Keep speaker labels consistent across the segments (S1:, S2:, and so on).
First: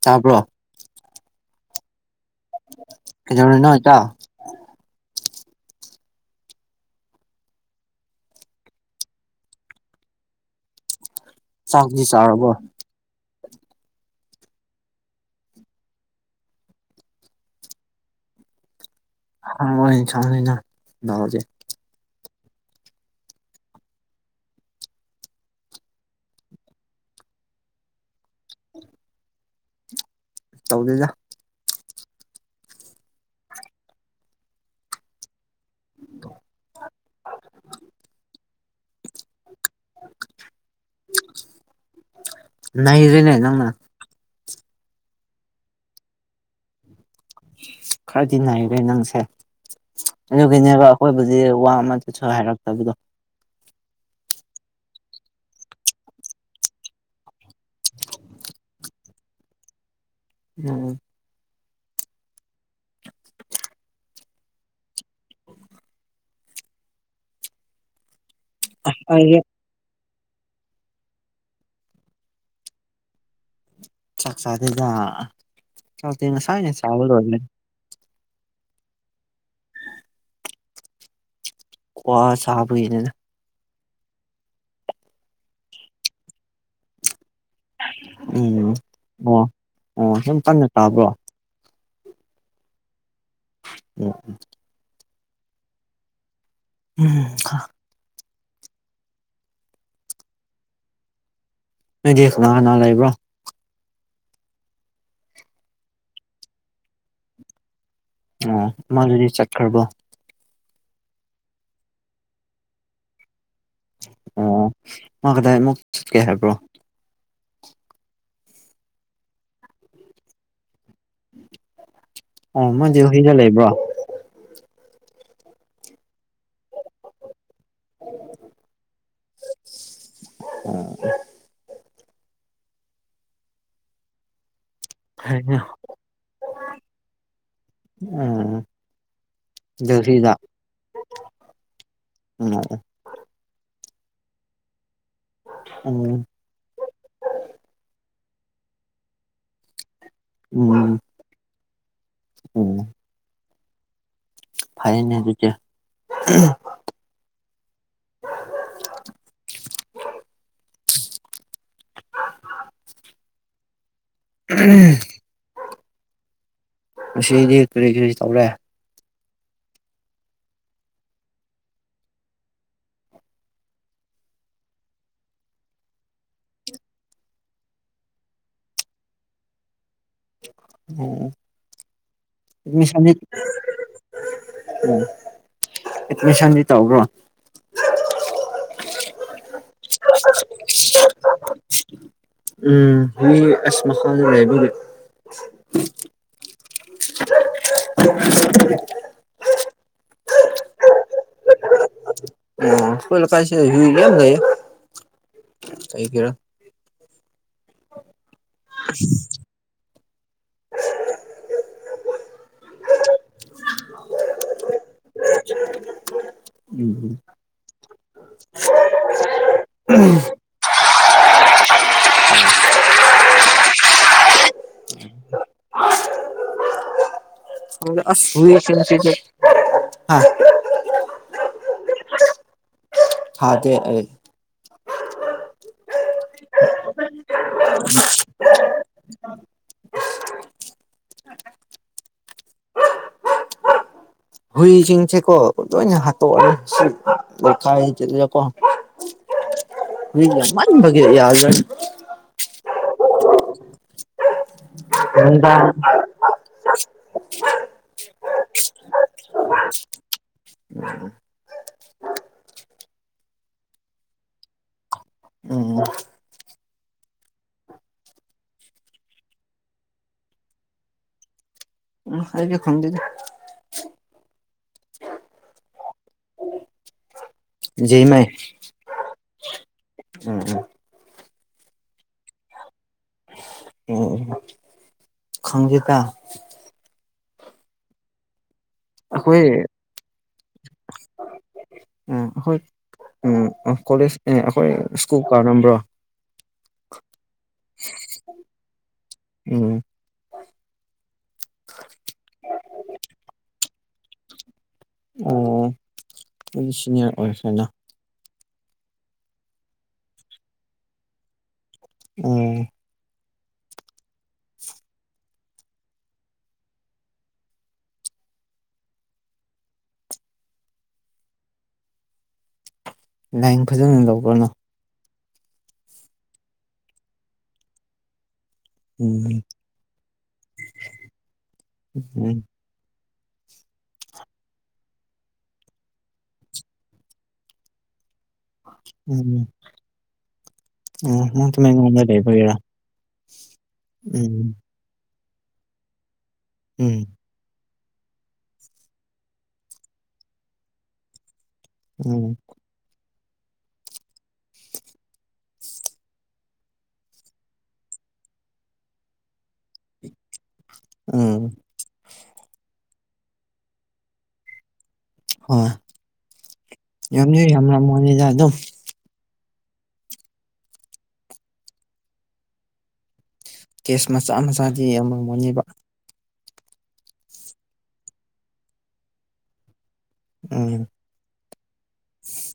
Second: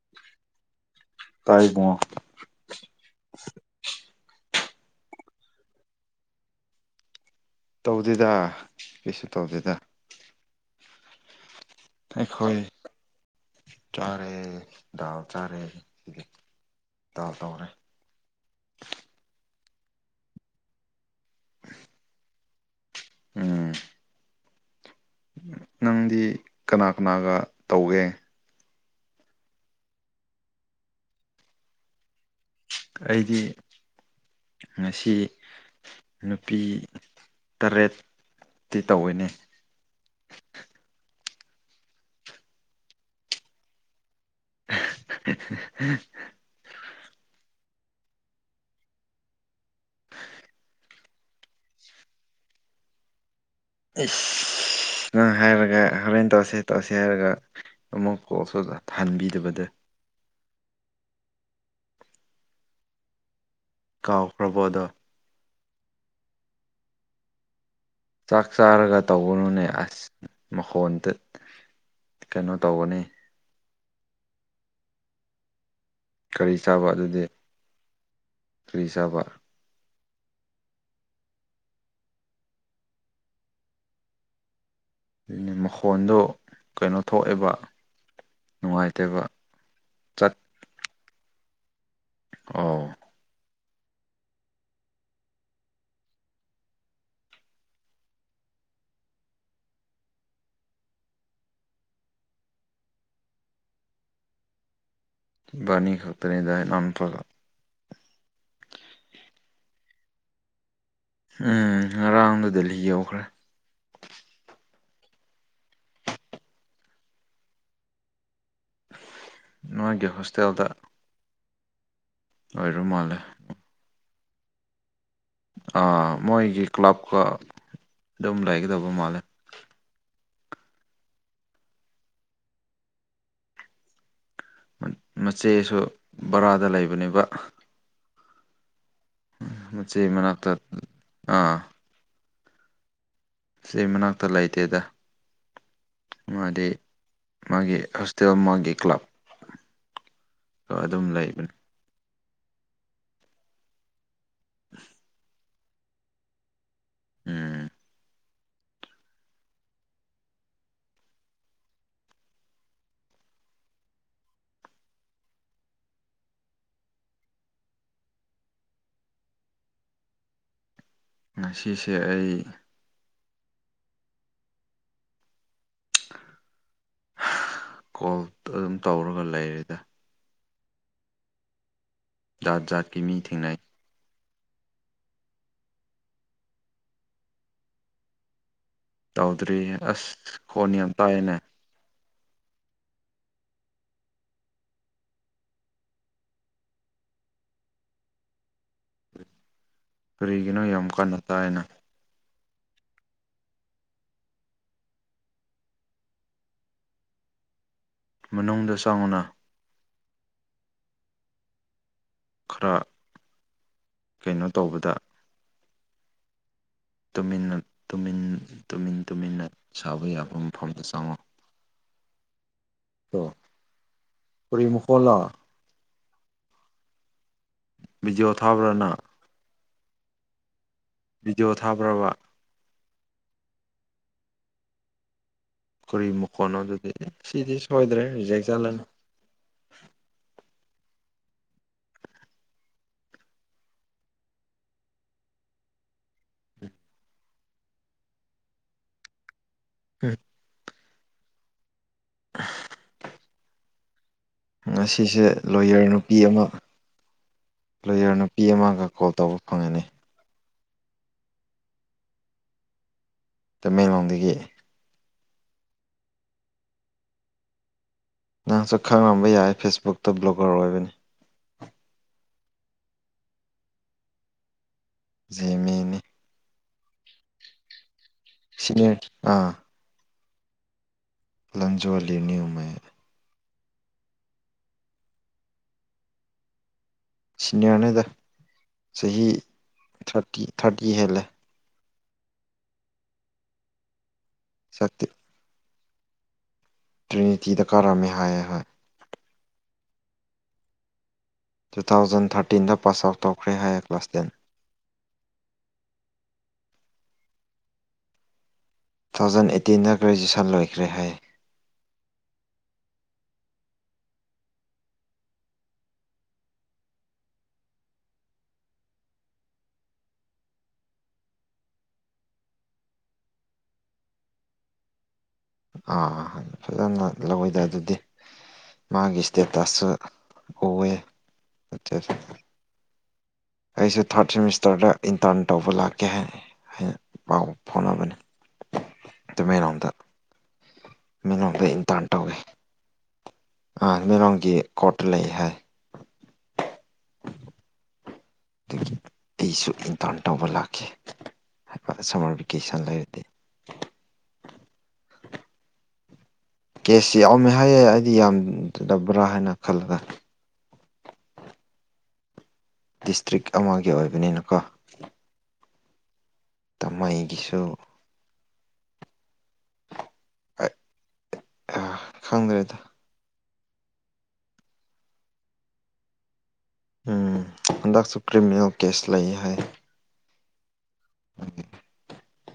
S1: ꯇꯥꯕ꯭ꯔꯣ
S2: ꯇꯥꯏ ꯏꯕꯨꯉꯣ
S1: ꯀꯩꯗꯧꯔꯤꯅꯣ ꯏꯇꯥꯎ
S2: ꯇꯧꯗꯦꯗ ꯀꯩꯁꯨ ꯇꯧꯗꯦꯗ
S1: ꯆꯥꯛꯇꯤ ꯆꯥꯔꯕꯣ
S2: ꯑꯩꯈꯣꯏ ꯆꯥꯔꯦ ꯗꯥꯜ ꯆꯥꯔꯦ ꯗꯥꯜ ꯇꯧꯔꯦ
S1: ꯃꯣꯏ ꯁꯟꯅꯕꯅꯤꯅ ꯗꯥꯜꯗꯤ
S2: ꯎꯝ ꯅꯪꯗꯤ ꯀꯅꯥ ꯀꯅꯥꯒ ꯇꯧꯋꯦ
S1: ꯇꯧꯗꯦꯗ
S2: ꯑꯩꯗꯤ ꯉꯁꯤ ꯅꯨꯄꯤ ꯇꯔꯦ ꯇꯤ ꯇꯧꯋꯦꯅꯦ
S1: ꯅꯩꯔꯦꯅꯦ ꯅꯪꯅ
S2: [unintelligible]
S1: ꯈꯔꯗꯤ ꯅꯥꯏꯔꯦ ꯅꯪꯁꯦ ꯑꯗꯨꯒꯤꯅꯦꯕ ꯑꯈꯣꯏꯕꯨꯗꯤ ꯋꯥ ꯑꯃ ꯆꯠꯁꯨ ꯍꯥꯏꯔꯛꯇꯕꯗꯣ
S2: ꯑꯦꯁ ꯑ ꯅꯪ ꯍꯥꯏꯔꯒ ꯍꯣꯔꯦꯟ ꯇꯧꯁꯤ ꯇꯧꯁꯦ ꯍꯥꯏꯔꯒ ꯑꯃꯨꯛ ꯀꯣꯜꯁꯨ ꯐꯍꯟꯕꯤꯗꯕꯗꯣ
S1: ꯎꯝ
S2: ꯀꯥꯎꯈ꯭ꯔꯕꯗꯣ ꯆꯥꯛ ꯆꯥꯔꯒ
S1: ꯑꯩꯗꯤ
S2: ꯇꯧꯒꯅꯨꯅꯦ ꯑꯁ ꯃꯈꯣꯟꯗ ꯀꯩꯅꯣ ꯇꯧꯒꯅꯤ
S1: ꯆꯥꯛ ꯆꯥꯗꯦꯗ ꯆꯥꯛꯇꯤ
S2: ꯀꯔꯤ
S1: ꯉꯁꯥꯏꯅ ꯆꯕ ꯂꯣꯏꯕꯅꯦ
S2: ꯀ꯭ꯔꯤ ꯆꯥꯕ
S1: ꯀꯋꯥ ꯆꯥꯕꯒꯤꯅꯦꯗ
S2: ꯑꯗꯨ ꯃꯈꯣꯟꯗꯣ ꯀꯩꯅꯣ ꯊꯣꯛꯑꯦꯕ
S1: ꯎꯝ
S2: ꯅꯨꯡꯉꯥꯏꯇꯦꯕ
S1: ꯑꯣ ꯑꯣ
S2: ꯆꯠ
S1: ꯁꯨꯝ ꯀꯟꯅ ꯇꯥꯕ꯭ꯔꯣ
S2: ꯑꯣ
S1: ꯑꯣꯝ ꯎꯝ ꯅꯣꯏꯗꯤ ꯀꯅꯥ ꯀꯅꯥ ꯂꯩꯕ꯭ꯔꯣ
S2: ꯏꯕꯥꯅꯤ ꯈꯛꯇꯅꯦꯗ ꯏꯅꯥꯎ ꯅꯨꯄꯥꯒ
S1: ꯑꯣ ꯃꯥꯗꯨꯗꯤ ꯆꯠꯈ꯭ꯔꯕꯣ
S2: ꯎꯝ ꯉꯔꯥꯡꯗ ꯗꯦꯜꯂꯤ ꯌꯧꯈ꯭ꯔꯦ
S1: ꯑꯣ ꯑꯣ ꯃꯥ ꯀꯗꯥꯏ ꯑꯃꯨꯛ ꯆꯠꯀꯦ ꯍꯥꯏꯕ꯭ꯔꯣ
S2: ꯅꯣꯏꯒꯤ ꯍꯣꯁꯇꯦꯜꯗ
S1: ꯑꯣ
S2: ꯑꯣꯏꯔ
S1: ꯃꯣꯏꯗꯤ
S2: ꯃꯥꯜꯂꯦ
S1: ꯍꯨꯏꯗ ꯂꯩꯕ꯭ꯔꯣ
S2: ꯑꯥ ꯃꯣꯏꯒꯤ ꯀ꯭ꯂꯕꯀꯥ ꯑꯗꯨꯝ ꯂꯩꯒꯗꯕ ꯃꯥꯜꯂꯦ
S1: ꯑꯣ ꯐꯩꯅꯦ
S2: ꯃꯆꯦꯁꯨ ꯕꯔꯥꯗ ꯂꯩꯕꯅꯦꯕ
S1: ꯑꯣ
S2: ꯃꯆꯦ ꯃꯅꯥꯛꯇ ꯑꯥ
S1: ꯑꯣ ꯑꯣ
S2: ꯆꯦ ꯃꯅꯥꯛꯇ ꯂꯩꯇꯦꯗ
S1: ꯎꯝ
S2: ꯃꯥꯗꯤ ꯃꯥꯒꯤ ꯍꯣꯁꯇꯦꯜ ꯃꯥꯒꯤ ꯀ꯭ꯂꯕ ꯑꯗꯨꯝ ꯂꯩꯕꯅꯤ
S1: ꯑꯣ ꯐꯥꯏꯅꯦ ꯑꯗꯨ
S2: ꯎꯝ
S1: ꯉꯁꯤꯗꯤ ꯀꯔꯤ ꯀꯔꯤ ꯇꯧꯔꯦ
S2: ꯉꯁꯤꯁꯦ ꯑꯩ ꯀꯣꯜ ꯑꯗꯨꯝ ꯇꯧꯔꯒ ꯂꯩꯔꯤꯗ
S1: [unintelligible] ꯎꯝ
S2: ꯖꯥꯠ ꯖꯥꯠꯀꯤ ꯃꯤ ꯊꯦꯡꯅꯩ
S1: ꯑꯦꯠꯃꯤꯁꯟꯗꯤ ꯇꯧꯕ꯭ꯔꯣ
S2: ꯇꯧꯗ꯭ꯔꯤꯌꯦ ꯑꯁ ꯈꯣꯟ ꯌꯥꯝ ꯇꯥꯏꯌꯦꯅꯦ
S1: ꯎꯝ ꯃꯤ ꯑꯁ ꯃꯥꯈꯣꯟꯗ ꯂꯩꯕꯒꯤ [unintelligible]
S2: ꯀꯔꯤꯒꯤꯅꯣ ꯌꯥꯝ ꯀꯥꯟꯅ ꯇꯥꯏꯅ
S1: ꯑꯈꯣꯏ ꯂꯩꯀꯥꯏꯁꯦ ꯌꯨ ꯃꯌꯥꯝ ꯂꯩꯌꯦ ꯀꯩꯒꯤꯔꯥ
S2: ꯃꯅꯨꯡꯗ ꯆꯪꯉꯨꯅ ꯈꯔ ꯀꯩꯅꯣ ꯇꯧꯕꯗ
S1: [unintelligible]
S2: ꯇꯨꯃꯤꯟꯅ ꯇꯨꯃꯤꯟ ꯇꯨꯃꯤꯟ ꯇꯨꯃꯤꯟꯅ ꯁꯥꯕ ꯌꯥꯕ ꯃꯐꯝꯗ ꯆꯪꯉꯛ ꯑꯣ ꯇꯔꯤꯃꯈꯣꯂꯥ ꯚꯤꯗꯤꯑꯣ ꯊꯥꯕ꯭ꯔꯥ ꯅꯪ
S1: ꯑꯁꯨꯏꯁꯁꯤꯗꯤ ꯍꯥ
S2: ꯕꯤꯗꯤꯑꯣ ꯊꯥꯕ꯭ꯔꯕ
S1: ꯍꯗꯤ
S2: ꯀꯨꯔꯤ ꯃꯈꯣꯟꯅꯣ ꯑꯗꯨꯗꯤ ꯑꯦ ꯁꯤꯗꯤ ꯁꯣꯏꯗ꯭ꯔꯦ ꯔꯤꯖꯦꯛ ꯆꯜꯂꯅꯤ
S1: ꯍꯨꯏꯁꯤꯡꯁꯦꯀꯣ ꯂꯣꯏꯅ ꯍꯥꯠꯇꯣꯛꯑꯅꯤ ꯂꯩꯥꯏꯁꯤꯗꯀꯣ ꯎꯃꯅꯤꯕꯒ ꯌꯥꯖ
S2: ꯉꯁꯤꯁꯦ
S1: ꯅꯨꯡꯗꯥꯡ
S2: ꯂꯣꯌꯔ ꯅꯨꯄꯤ ꯑꯃ ꯂꯣꯌꯔ ꯅꯨꯄꯤ ꯑꯃꯒ ꯀꯣꯜ ꯇꯧꯕ ꯐꯪꯒꯅꯤ
S1: ꯎ
S2: ꯇꯃꯦꯡꯂꯣꯡꯗꯒꯤ
S1: ꯎꯝ
S2: ꯅꯪꯁꯨ ꯈꯪꯉꯝꯕ ꯌꯥꯏ ꯐꯦꯁꯕꯨꯛꯇ ꯕ꯭ꯂꯣꯒꯔ ꯑꯣꯏꯕꯅꯤ
S1: ꯎ ꯑꯩꯗꯤ ꯈꯪꯗꯗꯤ
S2: ꯖꯦꯃꯤꯅꯤ
S1: ꯃꯥꯏ
S2: ꯁꯤꯅꯦ ꯑꯥ
S1: ꯎꯝ ꯎꯝ
S2: ꯂꯪꯖꯣꯔ ꯂꯩꯅꯤꯌꯨ ꯃ
S1: ꯑꯣ ꯈꯪꯖꯀ
S2: ꯁꯤꯅꯤꯌꯥꯔꯅꯤꯗ ꯆꯍꯤ
S1: ꯑꯩꯈꯣꯏ
S2: ꯊꯥꯔꯇꯤ ꯊꯥꯔꯇꯤ ꯍꯦꯜꯂꯦ
S1: ꯎ ꯑꯩꯈꯣꯏ ꯎ ꯀꯣꯂꯦꯖ ꯑꯦ ꯑꯩꯈꯣꯏ
S2: ꯁꯛꯇꯤ
S1: ꯁ꯭ꯀꯨꯜ ꯀꯥꯔꯝꯕ꯭ꯔꯣ
S2: ꯇ꯭ꯔꯤꯅꯤꯇꯤꯗ ꯀꯥꯔꯝꯃꯦ ꯍꯥꯏꯌꯦ ꯍꯥꯏꯣꯏ
S1: ꯑꯣꯝ
S2: ꯇꯨ ꯊꯥꯎꯖꯟ ꯊꯥꯔꯇꯤꯟꯗ ꯄꯥꯁ ꯑꯥꯎꯠ ꯇꯧꯈ꯭ꯔꯦ ꯍꯥꯏꯌꯦ ꯀ꯭ꯂꯥꯁ ꯇꯦꯟ
S1: ꯑꯣ ꯑꯩꯗꯤ ꯁꯤꯅꯤꯌꯔ ꯑꯣꯏꯈ꯭ꯔꯦꯅ
S2: ꯇꯨ ꯊꯥꯎꯖꯟ ꯑꯩꯠꯇꯤꯟꯗ ꯒ꯭ꯔꯦꯖꯨꯑꯦꯁꯟ ꯂꯣꯏꯈ꯭ꯔꯦ ꯍꯥꯏ
S1: ꯎꯝ ꯂꯥꯏꯟ ꯐꯖꯅ ꯂꯧꯕꯅꯣ
S2: ꯑꯥ ꯐꯖꯅ ꯂꯧꯋꯤꯗ ꯑꯗꯨꯗꯤ ꯃꯥꯒꯤ
S1: ꯎꯝ
S2: ꯏꯁꯇꯦꯇꯁꯁꯨ ꯎꯑ
S1: ꯎꯝ
S2: ꯑꯩꯁꯨ ꯊꯥꯔꯠ ꯁꯦꯃꯤꯁꯇꯔꯗ ꯏꯟꯇꯔꯟ ꯇꯧꯕ ꯂꯥꯛꯀꯦ ꯍꯥꯏ ꯍꯥꯏ ꯄꯥꯎ ꯐꯥꯎꯅꯕꯅꯤ
S1: ꯎ
S2: ꯇꯃꯦꯡꯂꯣꯡꯗ
S1: ꯑ ꯃ ꯂꯩꯕꯒꯦꯔꯥ
S2: ꯑꯃꯦꯔꯣꯡꯒꯤ ꯀꯣꯔꯠꯇ ꯂꯩ ꯍꯥꯏ
S1: ꯎꯝ
S2: ꯑꯗꯒꯤ ꯑꯩꯁꯨ ꯏꯟꯇꯔꯟ ꯇꯧꯕ ꯂꯥꯛꯈꯤ ꯍꯥꯏꯕ
S1: ꯎꯝ
S2: ꯁꯝꯃꯔ ꯚꯦꯀꯦꯁꯟ ꯂꯩꯔꯗꯤ ꯀꯦꯁꯁꯤ ꯌꯥꯎꯃꯦ ꯍꯥꯏꯌꯦ ꯑꯩꯗꯤ ꯌꯥꯝꯗꯗꯕ꯭ꯔꯥ ꯍꯥꯏꯅ ꯈꯜꯂꯒ
S1: ꯎꯝ
S2: ꯗꯤꯁꯇ꯭ꯔꯤꯛ ꯑꯃꯒꯤ ꯑꯣꯏꯕꯅꯤꯅꯀꯣ
S1: ꯍꯣꯏ ꯌꯥꯝ
S2: ꯇꯥꯃꯩꯒꯤꯁꯨ
S1: ꯌꯥꯝꯅ ꯃꯅꯤꯗ ꯑꯗꯨꯝ
S2: ꯈꯪꯗ꯭ꯔꯦꯗ
S1: ꯀꯦꯁ ꯃꯆꯥ ꯃꯆꯥꯗꯤ ꯌꯥꯝꯔꯝꯃꯣꯏꯅꯦꯕ
S2: ꯎꯝ ꯍꯟꯗꯛꯁꯨ ꯀ꯭ꯔꯤꯃꯤꯅꯦꯜ ꯀꯦꯁ ꯂꯩ ꯍꯥꯏ
S1: ꯎꯝ
S2: ꯎ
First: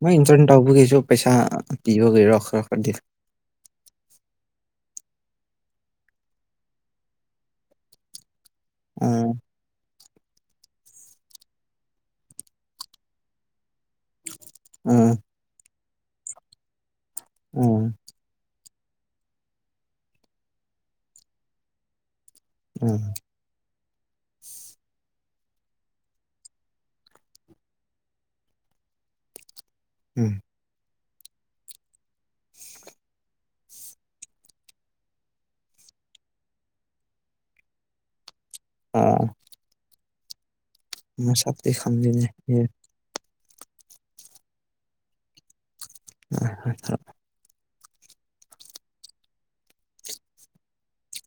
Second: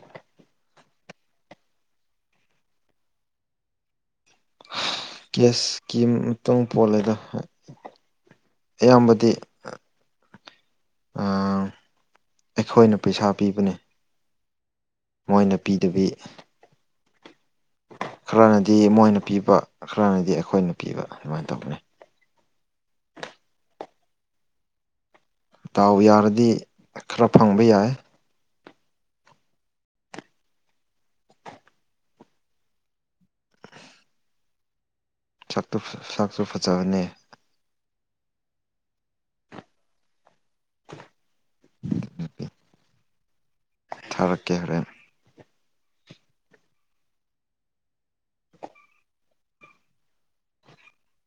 S1: ꯃꯣꯏ ꯏꯟꯇꯔꯅꯦ ꯇꯧꯕꯈꯩꯁꯨ ꯄꯩꯁꯥ ꯄꯤꯕꯈꯔꯣ ꯈꯔ ꯈꯔꯗꯤ
S2: ꯀꯁꯀꯤꯤ ꯃꯇꯨꯡ ꯄꯣꯜꯂꯦꯗ ꯍꯥꯏ ꯑꯌꯥꯝꯕꯗꯤ
S1: ꯎꯝ
S2: ꯑꯩꯈꯣꯏꯅ ꯄꯩꯁꯥ ꯄꯤꯕꯅꯦ
S1: ꯎꯝ
S2: ꯃꯣꯏꯅ ꯄꯤꯗꯕꯤ
S1: ꯎꯝ
S2: ꯈꯔꯅꯗꯤ ꯃꯣꯏꯅ ꯄꯤꯕ ꯈꯔꯅꯗꯤ ꯑꯩꯈꯣꯏꯅ ꯄꯤꯕ ꯑꯗꯨꯃꯥꯏꯅ ꯇꯧꯕꯅꯦ
S1: ꯎꯝ
S2: ꯇꯥꯎ ꯌꯥꯔꯗꯤ ꯈꯔ ꯐꯪꯕ ꯌꯥꯏ
S1: ꯎꯝ
S2: ꯥꯛꯇ ꯆꯥꯛꯁꯨ ꯐꯖꯕꯅꯦ
S1: ꯑꯥ ꯃꯥ ꯁꯞꯤ ꯈꯪꯒꯅꯦ
S2: ꯊꯥꯔꯛꯀꯦ ꯍꯣꯔꯦꯟ
S1: ꯑ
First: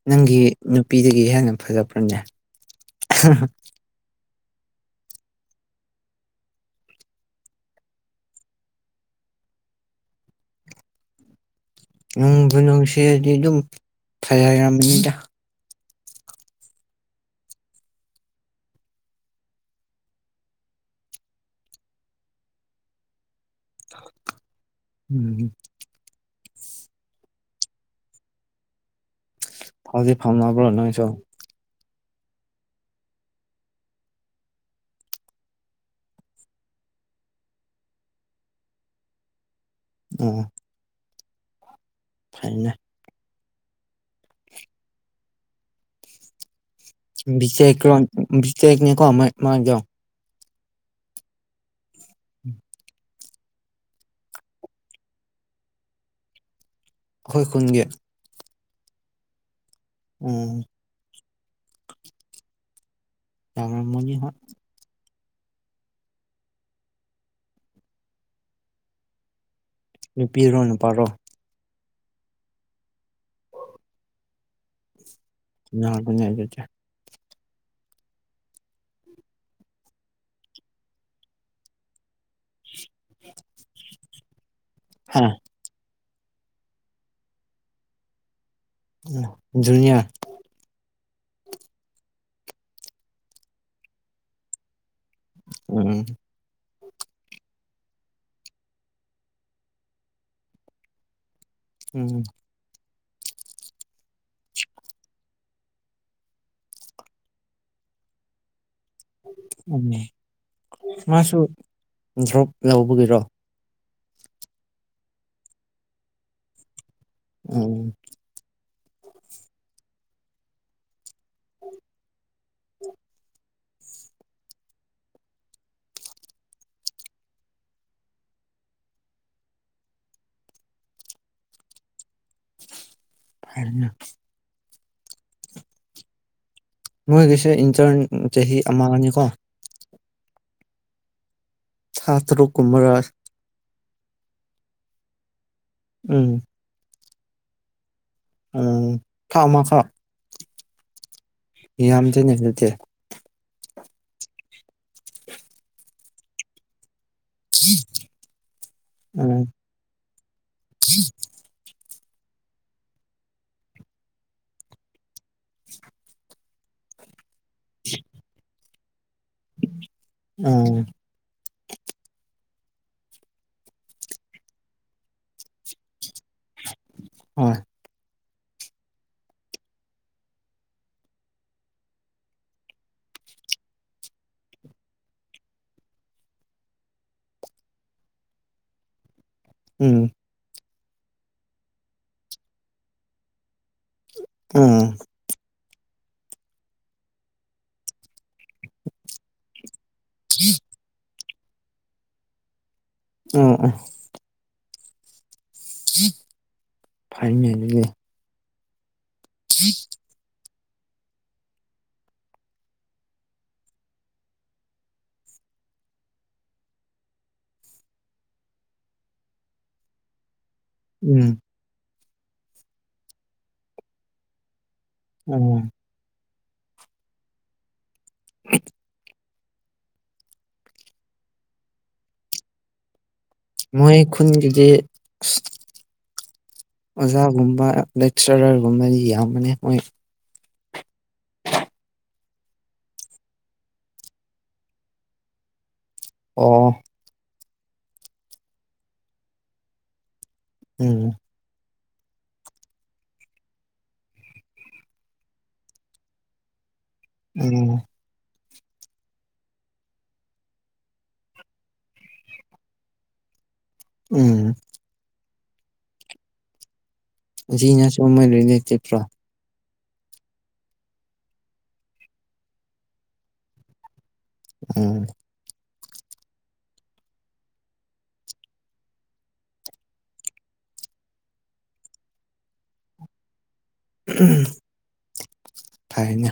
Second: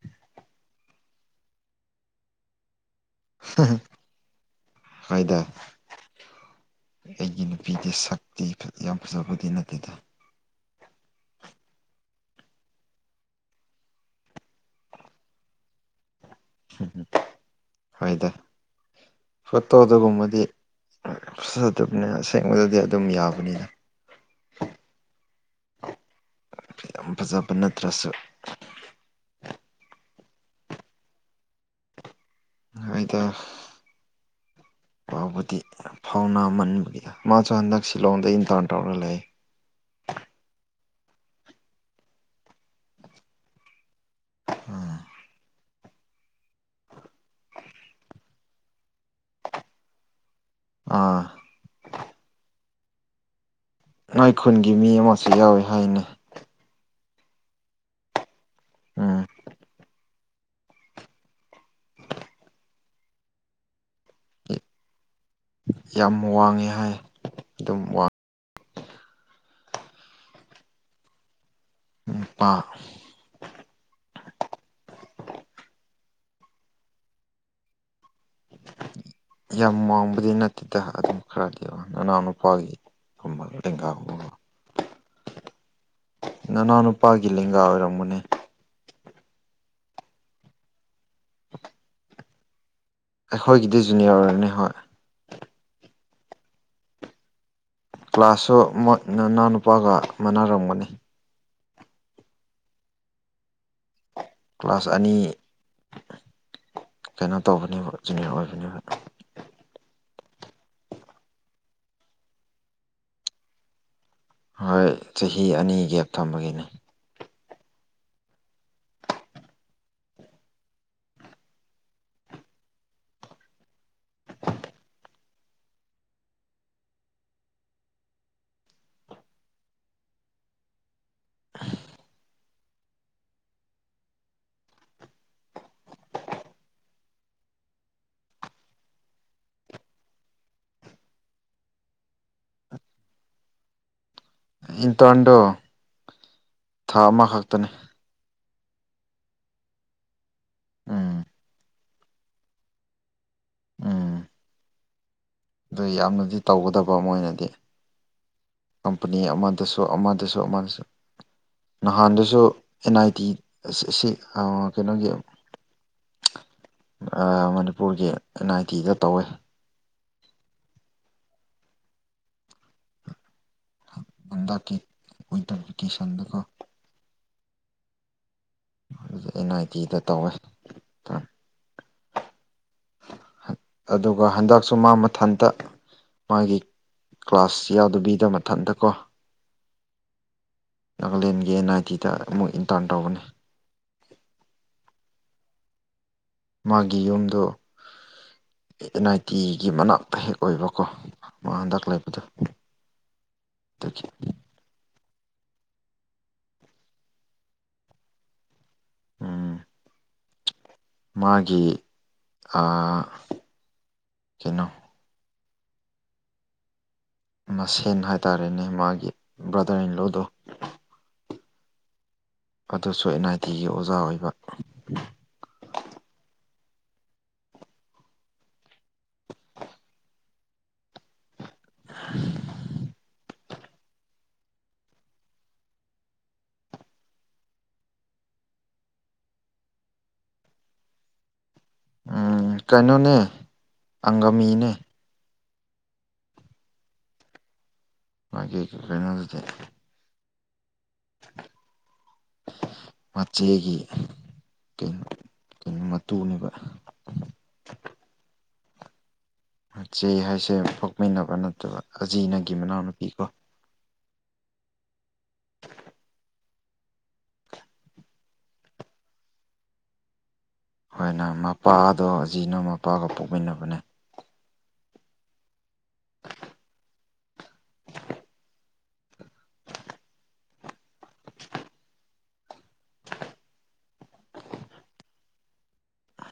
S1: ꯅꯪꯒꯤ ꯅꯨꯄꯤꯗꯒꯤ ꯍꯦꯟꯅ ꯐꯖꯕ꯭ꯔꯅꯦ
S2: ꯐꯥꯏꯗ ꯑꯩꯒꯤ ꯅꯨꯄꯤꯗꯤ ꯁꯛꯇꯤ ꯌꯥꯝ ꯐꯖꯕꯗꯤ ꯅꯠꯇꯦꯗ
S1: ꯅꯨꯡꯕꯨ ꯅꯨꯡꯁꯤꯔꯗꯤ ꯑꯗꯨꯝ ꯐꯔꯃꯅꯤꯗ
S2: ꯎꯝ ꯍꯣꯏꯗ ꯐꯣꯇꯣ ꯑꯗꯨꯒꯨꯝꯕꯗꯤ ꯐꯗꯕꯅꯤ ꯑꯁꯦꯡꯕꯗꯗꯤ ꯑꯗꯨꯝ ꯌꯥꯕꯅꯤꯅ
S1: ꯎꯝ
S2: ꯌꯥꯝ ꯐꯖꯕ ꯅꯠꯇ꯭ꯔꯁꯨ
S1: ꯐꯥꯎꯖꯤ ꯐꯥꯝ ꯅ꯭ꯔꯣꯅꯉꯁꯨꯣ
S2: ꯗ ꯐꯥꯎꯕꯗꯤ ꯐꯥꯎꯅꯥ ꯃꯟꯕꯒꯤ ꯃꯥꯁꯨ ꯍꯟꯗꯛ ꯁꯤꯂꯣꯡꯗ ꯏꯟꯇꯔꯟ ꯇꯧꯔꯒ ꯂꯩ
S1: ꯑ ꯐꯥꯏꯅ
S2: ꯎꯝ
S1: ꯕꯤꯖꯦꯛꯣꯟ ꯕꯤꯖꯦꯛꯅꯦꯀꯣ ꯃꯥꯡꯗꯣ
S2: ꯑꯥ ꯉꯥꯏ ꯈꯨꯟꯒꯤ ꯃꯤ ꯑꯃꯁꯨ ꯌꯥꯎꯋꯤ ꯍꯥꯏꯅꯩ
S1: ꯑꯩꯈꯣꯏ ꯈꯨꯟꯒꯤ
S2: ꯎꯝ
S1: ꯎꯝ ꯌꯥꯝ ꯃꯣꯏ ꯍꯥ
S2: ꯌꯥꯝ ꯋꯥꯡꯉꯦ ꯍꯥꯏ ꯑꯗꯨꯝ ꯋꯥꯡꯉ
S1: ꯅꯨꯄꯤꯔꯣ ꯅꯨꯄꯥꯔꯣ
S2: ꯅꯨꯄꯥ
S1: ꯅꯒꯅ ꯆꯦ
S2: ꯌꯥꯝ ꯋꯥꯡꯕꯗꯤ ꯅꯠꯇꯦꯗ ꯑꯗꯨꯝ ꯈꯔꯗꯤꯕ ꯅꯅꯥꯎꯅ, ꯀꯌꯥ ꯅꯨꯄꯥꯒꯤ ꯀꯒꯥ ꯀꯃ
S1: ꯍꯥ
S2: ꯅꯅꯥꯎ ꯅꯨꯄꯥꯒꯤ ꯂꯦꯡꯒꯥ ꯑꯣꯏꯔꯝꯃꯅꯦ
S1: ꯖꯅꯌꯥ
S2: [inaudible] ꯑꯩꯈꯣꯏꯒꯤꯗꯤ ꯖꯨꯅꯤꯌꯔ ꯑꯣꯏꯔꯅꯤ ꯍꯣꯏ
S1: ꯎꯝ
S2: ꯀ꯭ꯂꯥꯁꯁꯨ ꯃꯣꯏ ꯅꯅꯥꯎ ꯅꯨꯨꯄꯥꯒ ꯃꯅꯔꯝꯒꯅꯤ
S1: ꯎꯝ
S2: ꯀ꯭ꯂꯥꯁ ꯑꯅꯤ ꯀꯩꯅꯣ ꯇꯧꯕꯅꯦꯕ ꯖꯨꯅꯤꯌꯔ ꯑꯣꯏꯕꯅꯦꯕ
S1: ꯎ ꯃꯥꯁꯨ ꯊ꯭ꯔꯞ ꯂꯧꯕꯒꯤꯔꯣ
S2: ꯍꯣꯏ ꯆꯍꯤ ꯑꯅꯤ ꯒꯦꯞ ꯊꯝꯕꯒꯤꯅꯦ
S1: ꯎꯝ
S2: [inaudible]
S1: ꯍꯥꯏꯅ ꯅꯣꯏꯒꯤꯁꯦ ꯏꯟꯆꯥꯡ ꯆꯍꯤ ꯑꯃꯅꯤ ꯀꯣ ꯊꯥ ꯇꯔꯨꯛ ꯀꯨꯝꯃꯔ
S2: ꯏꯟ ꯇꯔꯟꯑꯗꯣ
S1: ꯎꯝ
S2: ꯊꯥ ꯑꯃꯈꯛꯇꯅꯤ
S1: ꯎꯝ ꯊꯥꯎ ꯃꯈꯥ
S2: ꯎꯝ
S1: ꯌꯥꯝꯗꯦꯅꯦ ꯑꯗꯨꯗꯤ
S2: ꯎꯝ ꯑꯗꯨ ꯌꯥꯝꯅꯗꯤ ꯇꯧꯒꯗꯕ ꯃꯣꯏꯅꯗꯤ ꯀꯝꯄꯅꯤ
S1: ꯎꯝ
S2: ꯑꯃꯟ ꯗꯁꯨ ꯑꯃꯗꯁꯨ ꯑꯃꯗꯁꯨ ꯅꯍꯥꯟꯗꯁꯨ ꯑꯦꯟ ꯑꯥꯏ ꯇꯤ ꯑꯁꯤ ꯁꯤ ꯑ ꯀꯩꯅꯣꯒꯤ
S1: [inaudible]
S2: ꯑ ꯃꯅꯤꯄꯨꯔꯒꯤ ꯑꯦꯟ ꯑꯥꯏ ꯇꯤꯗ ꯇꯧꯋꯦ
S1: ꯑꯣ
S2: ꯍꯟꯗꯛꯀꯤ ꯋꯤꯟꯇꯔ ꯚꯤꯀꯦꯁꯟꯗꯒꯣ
S1: ꯍꯣꯏ
S2: ꯑꯗꯨꯗ ꯑꯦꯟ ꯑꯥꯏ ꯇꯤꯗ ꯇꯧꯋꯦ ꯑꯗꯨꯒ ꯍꯟꯗꯛꯁꯨ ꯃꯥ ꯃꯊꯟꯇ ꯃꯥꯒꯤ ꯀ꯭ꯂꯥꯁ ꯌꯥꯎꯗꯕꯤꯗ ꯃꯊꯟꯇꯀꯣ
S1: ꯎꯝ
S2: ꯅꯥꯒꯥꯂꯦꯟꯒꯤ ꯑꯦꯟ ꯑꯥꯏ ꯇꯤꯗ ꯑꯃꯨꯛ ꯏꯟꯇꯥꯔꯟ ꯇꯧꯕꯅꯤ
S1: ꯎꯝ
S2: ꯃꯥꯒꯤ ꯌꯨꯝꯗꯣ ꯑꯦꯟ ꯑꯥꯏ ꯇꯤꯒꯤ ꯃꯅꯥꯛꯇ ꯍꯦꯛ ꯑꯣꯏꯕꯀꯣ ꯃꯥ ꯍꯟꯗꯛ ꯂꯩꯕꯗꯣ
S1: ꯑꯣ ꯑꯣ
S2: [unintelligible]
S1: ꯐꯩꯅꯦ ꯑꯗꯨꯗꯤ
S2: ꯎꯝ
S1: [inaudible]
S2: ꯃꯥꯒꯤ ꯑ ꯀꯩꯅꯣ ꯃꯁꯦꯟ ꯍꯥꯏꯇꯥꯔꯦꯅꯦ ꯃꯥꯒꯤ ꯕ꯭ꯔꯥꯗꯔ ꯏꯟꯂꯣꯗꯣ
S1: ꯎꯝ
S2: ꯑꯗꯨꯁꯨ ꯑꯦꯟ ꯑꯥꯏ ꯇꯤꯒꯤ ꯑꯣꯖꯥ ꯑꯣꯏꯕ
S1: ꯑꯣ [inaudible]
S2: [inaudible]
S1: ꯃꯣꯏ ꯈꯨꯟꯒꯤꯗꯤ ꯏꯁ ꯑꯣꯖꯥꯒꯨꯝꯕ ꯂꯦꯛꯆꯔ꯭ꯔꯒꯨꯝꯕꯗꯤ ꯌꯥꯝꯕꯅꯦ ꯃꯣꯏ
S2: ꯎꯝ ꯀꯩꯅꯣꯅꯦ ꯑꯪꯒꯃꯤꯅꯦ
S1: ꯑꯣ
S2: ꯃꯥꯒꯤ ꯀꯩ ꯀꯩꯅꯣꯗꯨꯗꯤ
S1: ꯎꯝ
S2: ꯃꯆꯦꯒꯤ ꯀꯩ ꯀꯩꯅꯣ ꯃꯇꯨꯅꯦꯕ
S1: ꯑꯣ
S2: ꯃꯆꯦ ꯍꯥꯏꯁꯦ ꯄꯣꯛꯃꯤꯟꯅꯕ ꯅꯠꯇꯕ ꯑꯖꯤꯅꯒꯤ ꯃꯅꯥꯎꯅꯨꯄꯤ ꯀꯣ
S1: ꯎꯝ
S2: [inaudible]
S1: ꯑꯖꯤꯅꯁꯨ ꯃꯣꯏ ꯔꯤꯂꯩꯇꯤꯚ ꯂꯣ
S2: ꯍꯣꯏꯅ ꯃꯄꯥꯗꯣ ꯑꯖꯤꯅ ꯃꯄꯥꯒ ꯄꯣꯛꯃꯤꯟꯅꯕꯅꯦ
S1: ꯑꯣ
S2: [inaudible]
S1: ꯎꯝ ꯐꯩꯌꯩꯅꯦ